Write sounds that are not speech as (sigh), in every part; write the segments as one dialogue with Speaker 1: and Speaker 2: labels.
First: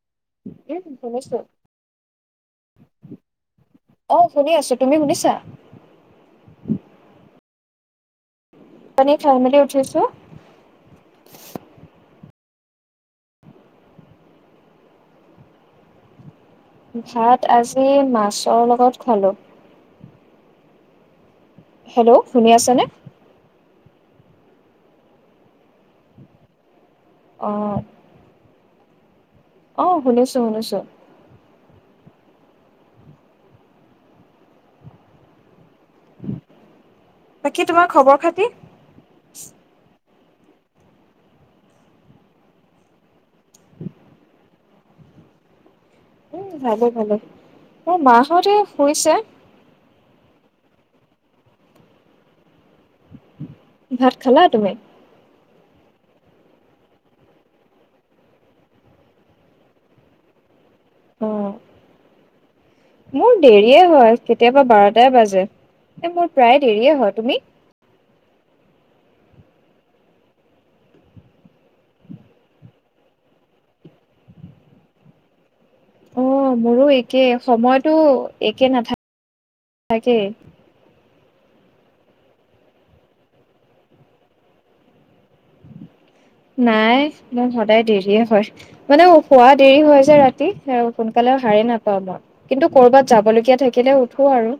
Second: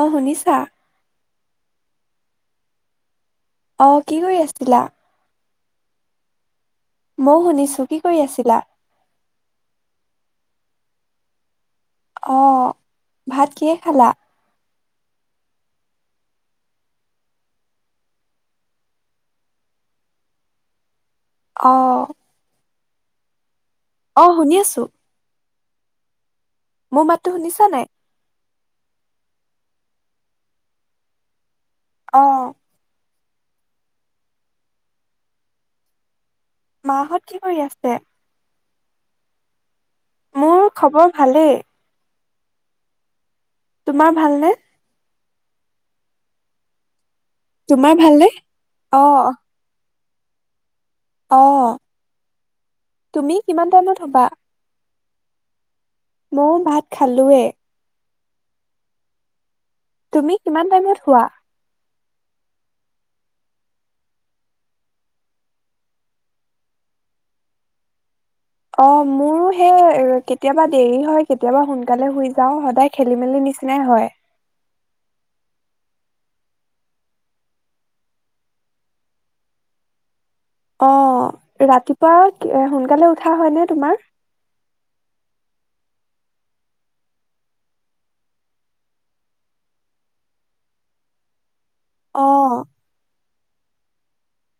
Speaker 1: অ শুনিছা কি
Speaker 2: অ',
Speaker 1: কৰি
Speaker 2: শুনি আছো,
Speaker 1: আছিলা
Speaker 2: তুমি শুনিছা? (inaudible)
Speaker 1: মইও শুনিছোঁ, কি কৰি আছিলা?
Speaker 2: মানে খাইমেলি উঠিছো।
Speaker 1: অ', ভাত কিহে খালা?
Speaker 2: ভাত আজি মাছৰ লগত খোৱালো
Speaker 1: অ
Speaker 2: হেল্ল' শুনি আছেনে
Speaker 1: অ শুনি আছো মোৰ মাততো
Speaker 2: অ
Speaker 1: শুনিছা নাই
Speaker 2: অ শুনিছো শুনিছো
Speaker 1: আহ মাহত কি কৰি
Speaker 2: বাকী তোমাৰ
Speaker 1: আছে
Speaker 2: খবৰ খাতি অ
Speaker 1: মোৰ খবৰ ভালেই তোমাৰ ভালনে
Speaker 2: উম ভালে ভালে
Speaker 1: তোমাৰ
Speaker 2: মোৰ মা
Speaker 1: ভালনে
Speaker 2: হতে কৈছে
Speaker 1: অঁ তুমি কিমান টাইমত
Speaker 2: ভাত
Speaker 1: থাকা
Speaker 2: খালা তুমি
Speaker 1: ময়ো ভাত খালোৱে তুমি কিমান টাইমত হোৱা
Speaker 2: অ মোৰ দেৰিয়ে হয় কেতিয়াবা বাৰটাই বাজে এ মোৰ প্ৰায় দেৰিয়ে হয় তুমি
Speaker 1: অ মোৰো সেই কেতিয়াবা দেৰি হয় কেতিয়াবা সোনকালে শুই যাও সদায় খেলি মেলি নিচিনাই হয়
Speaker 2: অ মোৰো একে সময়তো একে নাথাকে
Speaker 1: অ ৰাতিপুৱা সোনকালে উঠা হয়নে তোমাৰ
Speaker 2: নাই একদম সদায় দেৰিয়ে হয় মানে খোৱা দেৰি হয় যে ৰাতি সোনকালেও হাৰে নাপাও অ কিন্তু কৰ'বাত যাবলগীয়া থাকিলে উঠো আৰু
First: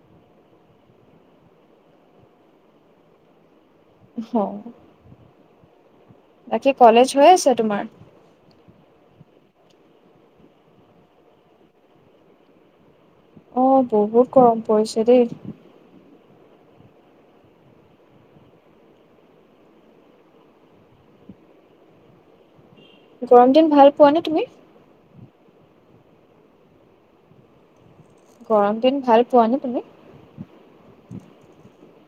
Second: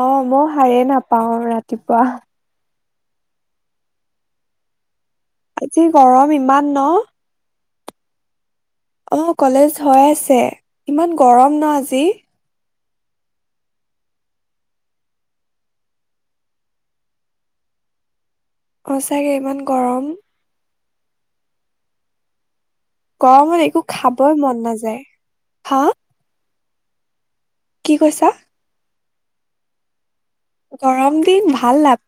Speaker 1: অ মই শায়ে নাপাও ৰাতিপুৱা
Speaker 2: হয়
Speaker 1: ত আজি গৰম ইমান ন
Speaker 2: আছে তোমাৰ?
Speaker 1: অ কলেজ হৈ আছে ইমান গৰম ন আজি
Speaker 2: আহ বহুত গৰম পৰিছো দেই
Speaker 1: অ চাগে ইমান গৰম
Speaker 2: গৰম
Speaker 1: গৰমত
Speaker 2: দিন
Speaker 1: একো
Speaker 2: ভাল পোৱা নে
Speaker 1: খাবই
Speaker 2: তুমি?
Speaker 1: মন নাযায় হা কি কৈছা?
Speaker 2: গৰম দিন ভাল যোৱা ন তুমি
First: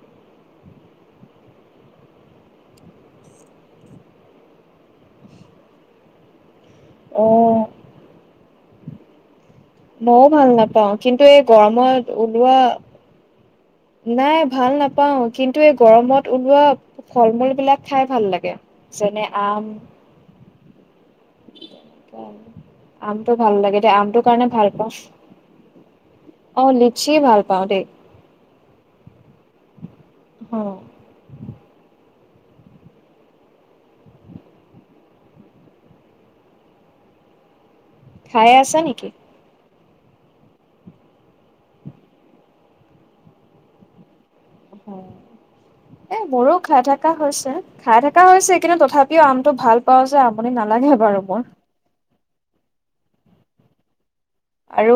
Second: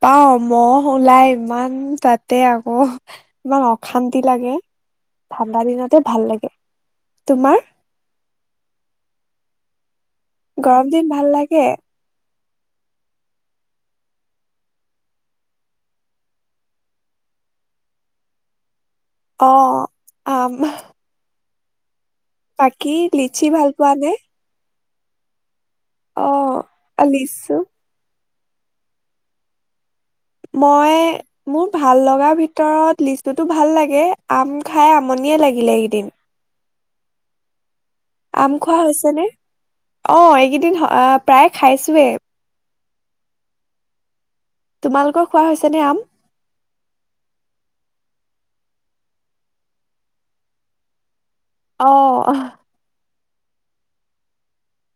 Speaker 1: পাও মহ ওলাই ইমান তাতে আকৌ ইমান অশান্তি লাগে ঠাণ্ডা দিনতে ভাল লাগে
Speaker 2: অ
Speaker 1: তোমাৰ
Speaker 2: মইও ভাল
Speaker 1: গৰম
Speaker 2: নাপাও
Speaker 1: দিন
Speaker 2: কিন্তু
Speaker 1: ভাল
Speaker 2: এই
Speaker 1: লাগে
Speaker 2: গৰমত মই ভাল নাপাওঁ কিন্তু এই গৰমত ওলোৱা ফল মূল বিলাক খাই ভাল লাগে। যেনে আম
Speaker 1: বাহ। বাকী লিচি ভাল পোৱা নে?
Speaker 2: অফ। অ', লিচি ভাল পাওঁ দেই।
Speaker 1: মই মোৰ ভাল লগা। ভিতৰত লিচুতো ভাল লাগে আম খাই আমনিয়ে লাগিলে এইকেইদিন।
Speaker 2: খাই
Speaker 1: আম খোৱা
Speaker 2: আছা নেকি?
Speaker 1: হৈছে নে? অ', এইকেইদিন আহ প্ৰায় খাইছোৱে। তোমালোকৰ খোৱা হৈছেনে আম?
Speaker 2: এ, মোৰো খাই থকা হৈছে খাই থকা হৈছে। কিন্তু তথাপিও আমটো ভাল পাওঁ যে আমুনি নালাগে বাৰু মোৰ।
Speaker 1: অ'।
Speaker 2: আৰু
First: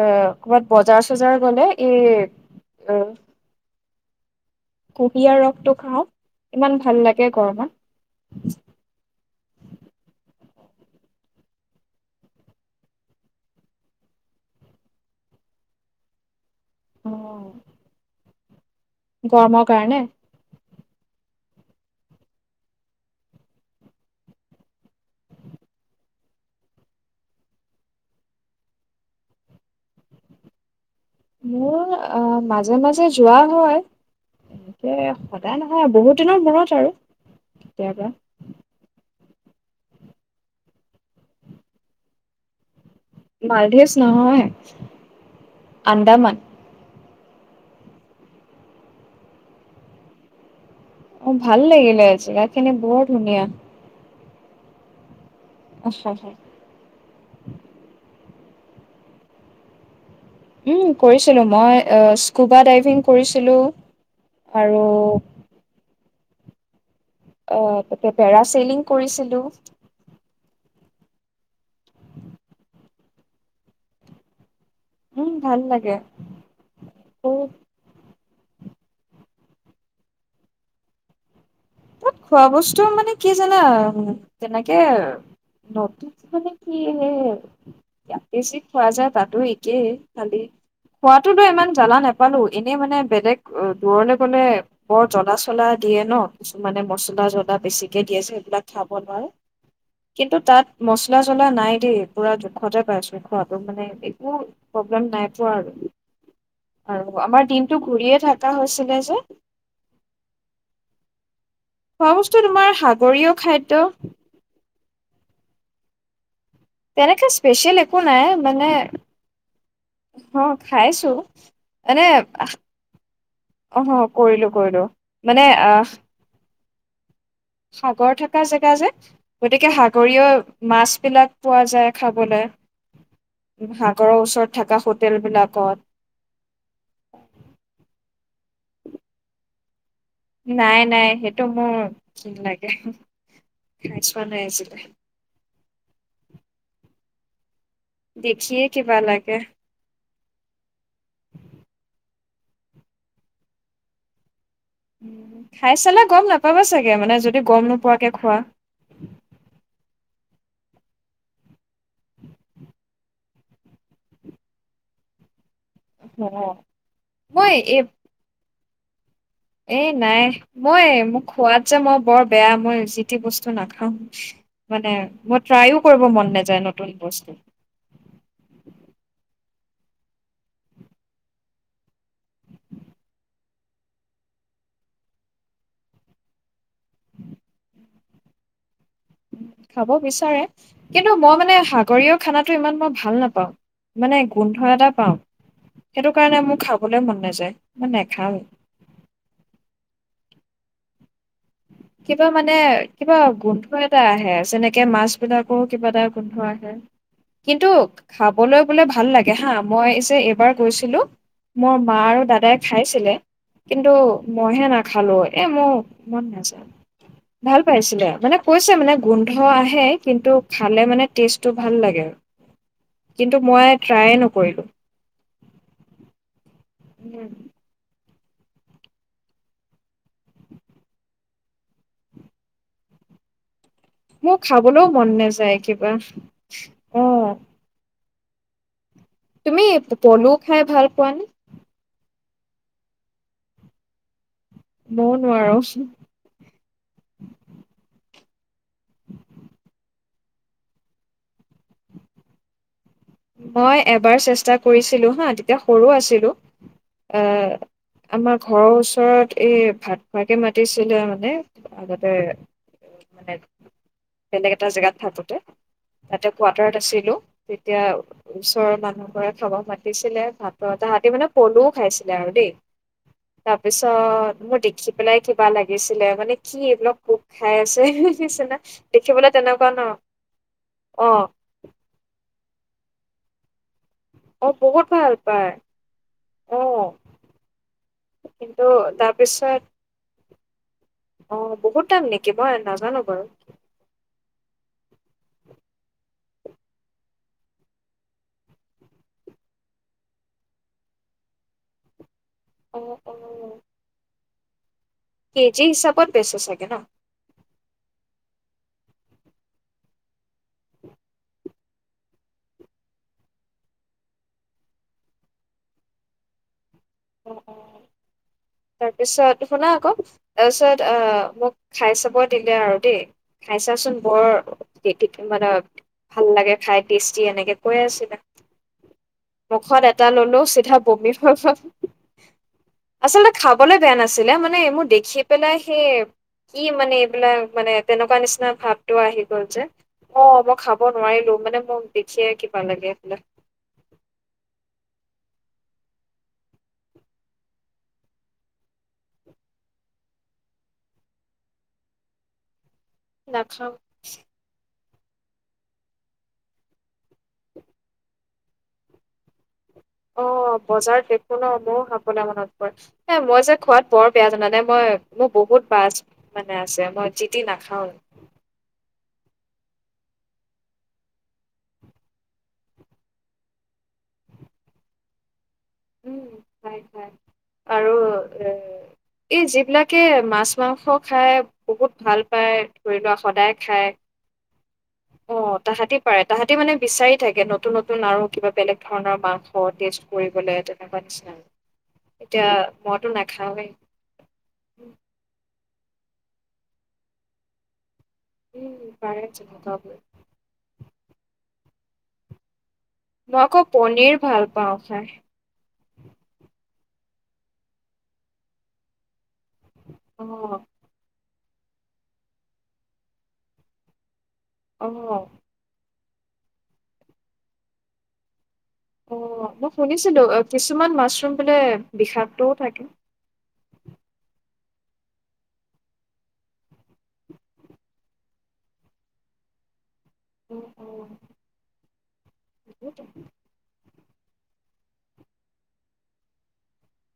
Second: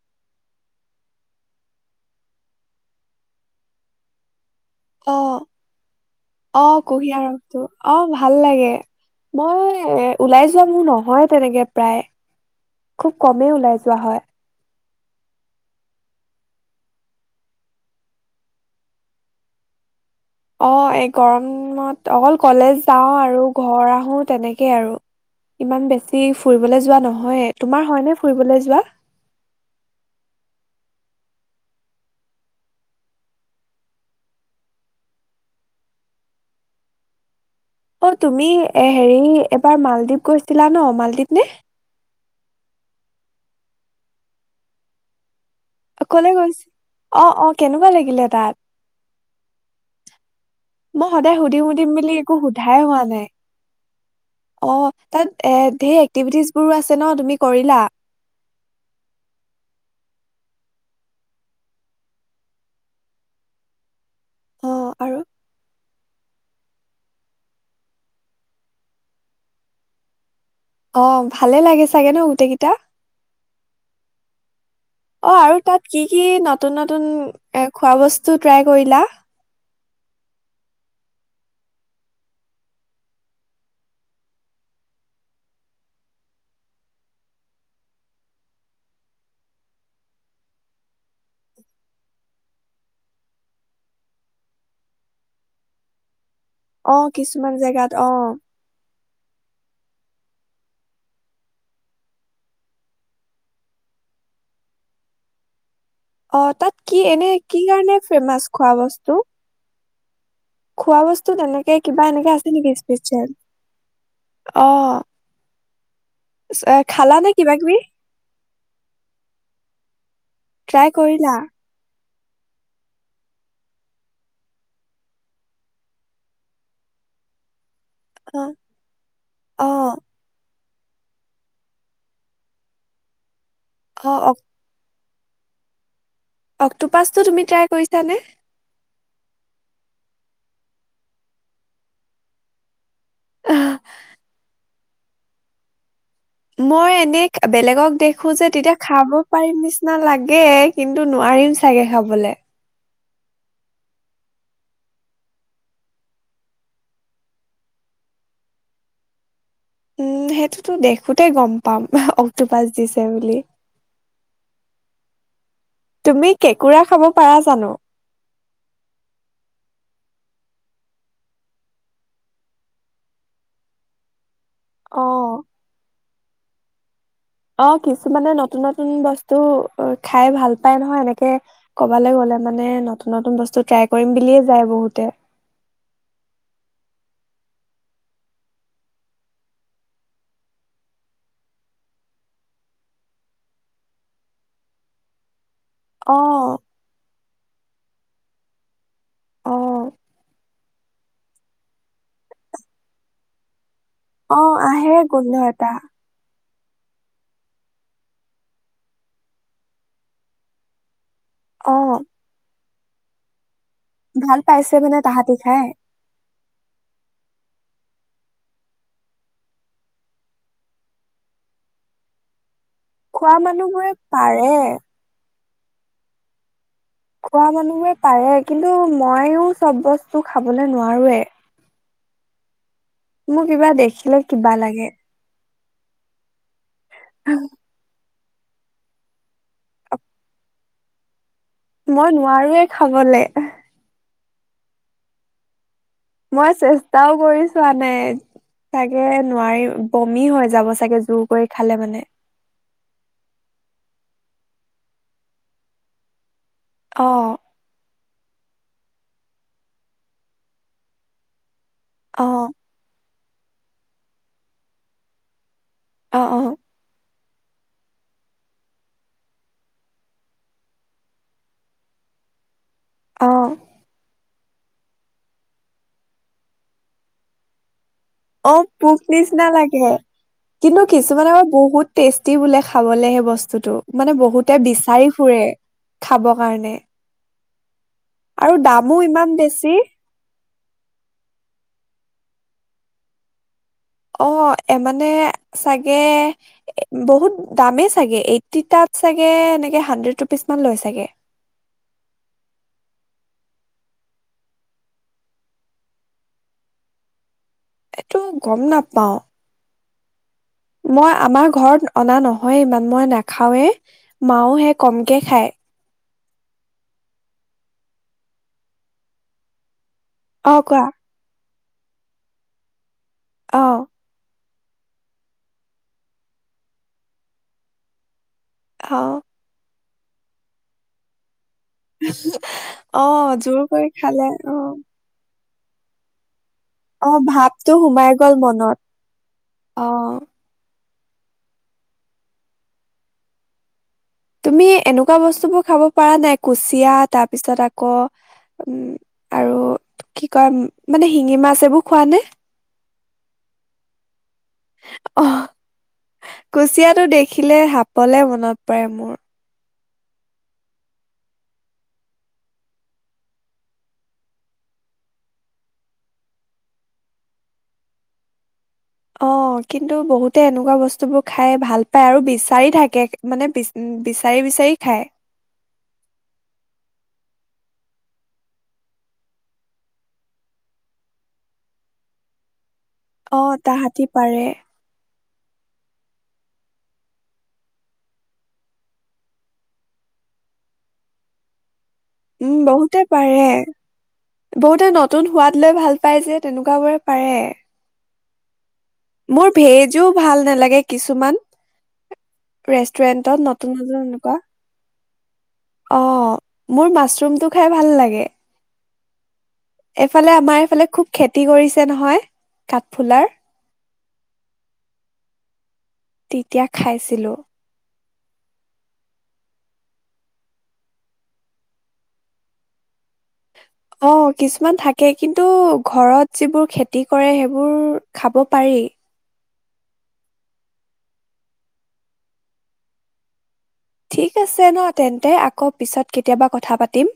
Speaker 2: এ ক'বাত বজাৰ চজাৰ গ'লে এই এ।
Speaker 1: অ',
Speaker 2: কুহিয়াৰ ৰসটো খাওঁ ইমান
Speaker 1: অ',
Speaker 2: ভাল
Speaker 1: কুঁহিয়াৰ
Speaker 2: লাগে
Speaker 1: ৰসটো অ', ভাল
Speaker 2: গৰমত।
Speaker 1: লাগে। মই এ, ওলাই যোৱা মুৰ নহয় তেনেকে প্ৰায় খুব কমেই ওলাই যোৱা হয়।
Speaker 2: অ'। গৰমৰ কাৰণে।
Speaker 1: অ', এই গৰমত দিনত অকল কলেজ যাওঁ আৰু ঘৰ আহো তেনেকেই আৰু ইমান বেছি ফুৰিবলৈ যোৱা নহয়ে, তোমাৰ হয়নে ফুৰিবলৈ যোৱা?
Speaker 2: মোৰ অ', মাজে মাজে যোৱা হয় এনেকে সদায় নহয় বহুত দিনৰ মূৰত আৰু। কেতিয়াবা
Speaker 1: অ', তুমি এ হেৰি এবাৰ মালদ্বীপ গৈছিলা ন' মালদ্বীপ নে?
Speaker 2: মালধিভছ নহয়।
Speaker 1: অ', ক'লে
Speaker 2: আন্দামান
Speaker 1: গৈছে। অ', অ', কেনেকুৱা লাগিলে তাত? মই
Speaker 2: অ',
Speaker 1: সদায়
Speaker 2: ভাল
Speaker 1: সুধিম সুধিম
Speaker 2: লাগিলে
Speaker 1: বুলি একো
Speaker 2: জগাখিনি
Speaker 1: সোধাই হোৱা
Speaker 2: বৰ
Speaker 1: নাই
Speaker 2: ধুনিয়া।
Speaker 1: অ'। তাত এ ধেৰ এক্টিভিটিজ বোৰো আছে ন' তুমি কৰিলা?
Speaker 2: উম, কৰিছিলো মই স্কুবা ডাইভিং কৰিছিলো। আৰু অ', তাতে পেৰা চেলিং কৰিছিলো।
Speaker 1: অ', ভালে লাগে চাগে ন' গোটেইকেইটা।
Speaker 2: উম,
Speaker 1: অ', আৰু
Speaker 2: ভাল
Speaker 1: তাত
Speaker 2: লাগে।
Speaker 1: কি কি নতুন নতুন
Speaker 2: আৰু
Speaker 1: এ খোৱা বস্তু ত' ট্ৰাই কৰিলা।
Speaker 2: তাত খোৱা বস্তু মানে কি জানা তেনেকে নতুন মানে কি বেছি খোৱা যায় তাতো একেই খালি খোৱাতোতো ইমান জ্বালা নাপালো এনেই মানে বেলেগ দূৰলে গলে বৰ জ্বলা চলা দিয়ে ন'। কিছুমানে
Speaker 1: অ
Speaker 2: মছলা
Speaker 1: কিছুমান
Speaker 2: জদা
Speaker 1: জেগাত
Speaker 2: বেছিকে
Speaker 1: অ
Speaker 2: দিয় আছে সেইবিল খাব (unintelligible) কিন্তু তাত মচলা জলা নাই দেই, পুৰা জোখতে পাইছো খোৱাটো মানে একো প্ৰব্লেম নাই পোৱা আৰু।
Speaker 1: অ', তাত কি
Speaker 2: আৰু
Speaker 1: এনে,
Speaker 2: আমাৰ
Speaker 1: কি
Speaker 2: দিনটো
Speaker 1: কাৰণে
Speaker 2: ঘূৰিয়ে
Speaker 1: ফেমাচ
Speaker 2: থকা
Speaker 1: খোৱা
Speaker 2: হৈছিলে যে
Speaker 1: বস্তু? খোৱা বস্তু তেনেকে কিবা
Speaker 2: খোৱা
Speaker 1: এনেকে
Speaker 2: বস্তু
Speaker 1: আছে
Speaker 2: তোমাৰ
Speaker 1: নেকি স্পেচিয়েল?
Speaker 2: সাগৰীয় খাদ্য
Speaker 1: অ'। চ- খালা
Speaker 2: তেনেকে
Speaker 1: নে কিবা কিবি
Speaker 2: স্পেচিয়েল একো নাই মানে, অ',
Speaker 1: ট্ৰাই
Speaker 2: খাইছো
Speaker 1: কৰিলা?
Speaker 2: এনে আহ, অহ, কৰিলো কৰিলো মানে, আহ সাগৰ থকা
Speaker 1: অ',
Speaker 2: জেগা যে, গতিকে
Speaker 1: অ',
Speaker 2: সাগৰীয় মাছবিলাক পোৱা যায় খাবলে। সাগৰৰ
Speaker 1: অ',
Speaker 2: ওচৰত থকা তেলবিলাকত।
Speaker 1: অক্টোপাচটো তুমি ট্ৰাই কৰিছানে?
Speaker 2: নাই নাই, সেইটো মোৰ ঘিন লগে।
Speaker 1: আহ,
Speaker 2: (unintelligible) হৈ আছিলে।
Speaker 1: মই এনে বেলেগক দেখো যে
Speaker 2: দেখিয়ে
Speaker 1: তেতিয়া
Speaker 2: কিবা
Speaker 1: খাব
Speaker 2: লাগে
Speaker 1: পাৰিম নিচিনা লাগে, কিন্তু নোৱাৰিম চাগে খাবলে।
Speaker 2: খাই চালে গম নাপাবা চাগে, মানে যদি গম নোপোৱাকে খোৱা।
Speaker 1: উম, সেইটোতো দেখোতেই গম পাম অক্টোপাছ দিছে বুলি। তুমি কেঁকুৰা খাব পাৰা
Speaker 2: মই
Speaker 1: জানো?
Speaker 2: এই এই নাই, মই মোক খোৱাত যে মই বৰ বেয়া, মই জিতি বস্তু নাখাও। মানে মই
Speaker 1: অ',
Speaker 2: ট্ৰাইও কৰিব মন নাযায় নতুন বস্তু।
Speaker 1: অ', কিছুমানে নতুন নতুন বস্তু খাই ভাল পাই নহয়, এনেকে কবালৈ গলে মানে নতুন নতুন বস্তু ট্ৰাই কৰিম বুলিয়ে যায় বহুতে।
Speaker 2: খাব বিচাৰে, কিন্তু মই মানে সাগৰীয় খানাটো ইমান মই ভাল নাপাওঁ, মানে গোন্ধ এটা পাওঁ। সেইটো কাৰণে
Speaker 1: অ',
Speaker 2: মোৰ খাবলৈ মন নাই যায়, মই নেখাওঁ
Speaker 1: অ',
Speaker 2: কিবা মানে, কিবা গোন্ধ এটা আহে,
Speaker 1: অ',
Speaker 2: (unintelligible) একে
Speaker 1: আহে
Speaker 2: মাছ
Speaker 1: গোন্ধ
Speaker 2: বিলাকৰো কিবা এটা গোন্ধ আহে। কিন্তু খাবলৈ বোলে ভাল লাগে হা, মই যে এইবাৰ গৈছিলো মোৰ
Speaker 1: অ'।
Speaker 2: মা আৰু দাদাই খাইছিলে। কিন্তু
Speaker 1: ভাল
Speaker 2: মইহে
Speaker 1: পাইছে মানে
Speaker 2: নাখালো,
Speaker 1: তাহাঁতি
Speaker 2: এ
Speaker 1: খাই
Speaker 2: মোক ভাল পাইছিলে, মানে কৈছে মানে গোন্ধ আহে কিন্তু খালে মানে টেষ্টটো ভাল লাগে।
Speaker 1: খোৱা
Speaker 2: কিন্তু মই
Speaker 1: মানুহবোৰে
Speaker 2: ট্ৰায়ে
Speaker 1: পাৰে
Speaker 2: নকৰিলোঁ
Speaker 1: খোৱা মানুহে পাৰে কিন্তু মইও চব বস্তু খাবলৈ নোৱাৰোৱে মোক কিবা দেখ
Speaker 2: মোৰ খাবলৈও মন নাযায়। কিবা। অ
Speaker 1: আহ।
Speaker 2: তুমি পলু খাই ভাল পোৱানে?
Speaker 1: মই নোৱাৰোয়ে খাবলে।
Speaker 2: মইও নোৱাৰোঁ
Speaker 1: মই চেষ্টাও কৰিছোৱা নাই চাগে নোৱাৰি বমি হৈ যাব চাগে জোৰ কৰি খালে মানে
Speaker 2: মই এবাৰ চেষ্টা কৰিছিলো হা তেতিয়া সৰু আছিলো। অ আমাৰ। ঘৰৰ ওচৰত এই ভাত খোৱাকে মাতিছিলে মানে আগতে।
Speaker 1: অ
Speaker 2: মানে বেলেগ এটা জেগাত থাকোতে।
Speaker 1: অ
Speaker 2: তাতে
Speaker 1: অ
Speaker 2: কোৱাৰ্টাৰত আছিলো। তেতিয়া। ওচৰৰ মানুহ ঘৰে খাব মাতিছিলে ভাতৰ তাহতি মানে পলুও খাইছিলে আৰু দেই।
Speaker 1: অ
Speaker 2: তাৰপিছত মোৰ দেখি পেলাই কিবা লাগিছিলে মানে কি এইবিলাক পোক খাই আছে।
Speaker 1: অ
Speaker 2: নিচিনা
Speaker 1: পোক
Speaker 2: দেখিবলৈ
Speaker 1: নিচিনা
Speaker 2: তেনেকুৱা ন
Speaker 1: লাগে কিন্তু
Speaker 2: অ
Speaker 1: কিছুমানৰ বহুত টেষ্ট। কি বোলে খাবলে হে বস্তুটো। মানে
Speaker 2: অ
Speaker 1: বহুতে
Speaker 2: বহুত
Speaker 1: বিচাৰি
Speaker 2: ভাল
Speaker 1: ফুৰে
Speaker 2: পায়
Speaker 1: খাব
Speaker 2: অ
Speaker 1: কাৰণে। আৰু
Speaker 2: কিন্তু
Speaker 1: দামো ইমান
Speaker 2: তাৰপিছত
Speaker 1: বেছি।
Speaker 2: অ বহুত দাম নেকি মই নাজানো বাৰু
Speaker 1: অ মানে চাগে বহুত দামেইচাগে এই এইতিত তাত এনে হানডেট ৰুপিচমান লৈ চাগে।
Speaker 2: অ উ কেজি হিচাপত বেচে চাগে ন?
Speaker 1: এইটো গম নাপাও। মই আমাৰ ঘৰত অনা নহয় ইমান মই নাখাওৱে মাও হে কমকে খায়।
Speaker 2: অ তাৰপিছত শুনা আকৌ
Speaker 1: অ
Speaker 2: তাৰপিছত
Speaker 1: কোৱা
Speaker 2: আহ মোক খাই চাব দিলে আৰু দেই খাই
Speaker 1: অ
Speaker 2: চাচোন বৰ মানে ভাল লাগে খাই টেষ্টি এনেকে কৈ আছিলে।
Speaker 1: অ
Speaker 2: মোখত এটা ললো চিধা বমিৰ হয় গল
Speaker 1: অ
Speaker 2: আচলতে
Speaker 1: জোৰ
Speaker 2: খাবলে
Speaker 1: কৰি
Speaker 2: বেয়া
Speaker 1: খালে
Speaker 2: নাছিলে মানে
Speaker 1: অ
Speaker 2: মোৰ দেখি পেলাই সেই কি মানে
Speaker 1: অ
Speaker 2: এইবিলাক মানে
Speaker 1: ভাৱটো সোমাই
Speaker 2: তেনেকুৱা
Speaker 1: গল
Speaker 2: নিচিনা
Speaker 1: মনত
Speaker 2: ভাবটো আহি গ'ল যে অ মই খাব কাব নোৱাৰিলো মানে মোৰ দেখিয়ে কিবা লাগে এইবিলাক
Speaker 1: তুমি এনেকুৱা বস্তুবোৰ খাব পৰা নাই কুচিয়া তাৰ পিছত আকৌ উ আৰু কি কয় মানে শিঙি মাছ এইবোৰ খোৱা নে
Speaker 2: নাখাওঁ
Speaker 1: অ কুচিয়াটো দেখিলে সাপলে মনত পৰে মোৰ
Speaker 2: অ বজাৰত দেখো ন ময়ো খাবলৈ মনত পৰে এ মই যে খোৱাত বৰ বেয়া জানানে মই মোৰ বহুত বাছ মানে আছে মই যি টি নাখাওঁ
Speaker 1: অ কিন্তু বহুতে এনেকুৱা বস্তুবোৰ খাই ভাল পায় আৰু বিচাৰি থাকে মানে বিচাৰি বিচাৰি খায়
Speaker 2: উম আৰু এ এই যিবিলাকে মাছ মাংস খাই বহুত ভাল পায় ধৰি লোৱা
Speaker 1: অ
Speaker 2: সদায় খায়।
Speaker 1: তাহাঁতি পাৰে
Speaker 2: অ তাহাঁতি পাৰে তাহাঁতি মানে বিচাৰি থাকে নতুন নতুন আৰু কিবা বেলেগ ধৰণৰ মাংস টেষ্ট কৰিবলে তেনেকোৱা নিচিনা এতিয়া
Speaker 1: উম বহুতে
Speaker 2: মইতো
Speaker 1: পাৰে
Speaker 2: নাখাওঁৱেই।
Speaker 1: বহুতে নতুন হোৱাত লৈ ভাল পাই যে তেনেকুৱ বোৰে পাৰে
Speaker 2: উম পাৰে
Speaker 1: মোৰ
Speaker 2: তেনেকুৱাবোৰ
Speaker 1: ভেইজো ভাল নালাগে কিছুমান ৰেষ্টুৰেন্টত
Speaker 2: মই আকৌ
Speaker 1: নতুন নতুন
Speaker 2: পনীৰ
Speaker 1: এনেকুৱা।
Speaker 2: ভাল পাওঁ খাই
Speaker 1: অ মোৰ মাছৰুমটো খাই ভাল লাগে এইফালে
Speaker 2: অ'।
Speaker 1: আমাৰ এইফালে খুব খেতি খেতি কৰিছে নহয় কাঠফুলাৰ
Speaker 2: অহ
Speaker 1: তেতিয়া খাইছিলো
Speaker 2: অ মই শুনিছিলো কিছুমান মাছৰুম বোলে বিষাক্তও থাকে।
Speaker 1: অ কিছুমান থাকে কিন্তু ঘৰত যিবোৰ খেতি কৰে সেইবোৰ খাব পাৰি।
Speaker 2: উম উ
Speaker 1: ঠিক আছে ন তেন্তে আকৌ পিছত কেতিয়াবা কথা পাতিম।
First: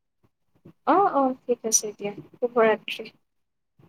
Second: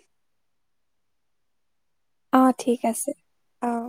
Speaker 2: অ অ ঠিক আছে দিয়া
Speaker 1: অ
Speaker 2: শুভ
Speaker 1: ঠিক
Speaker 2: ৰাত্ৰি
Speaker 1: আছে অ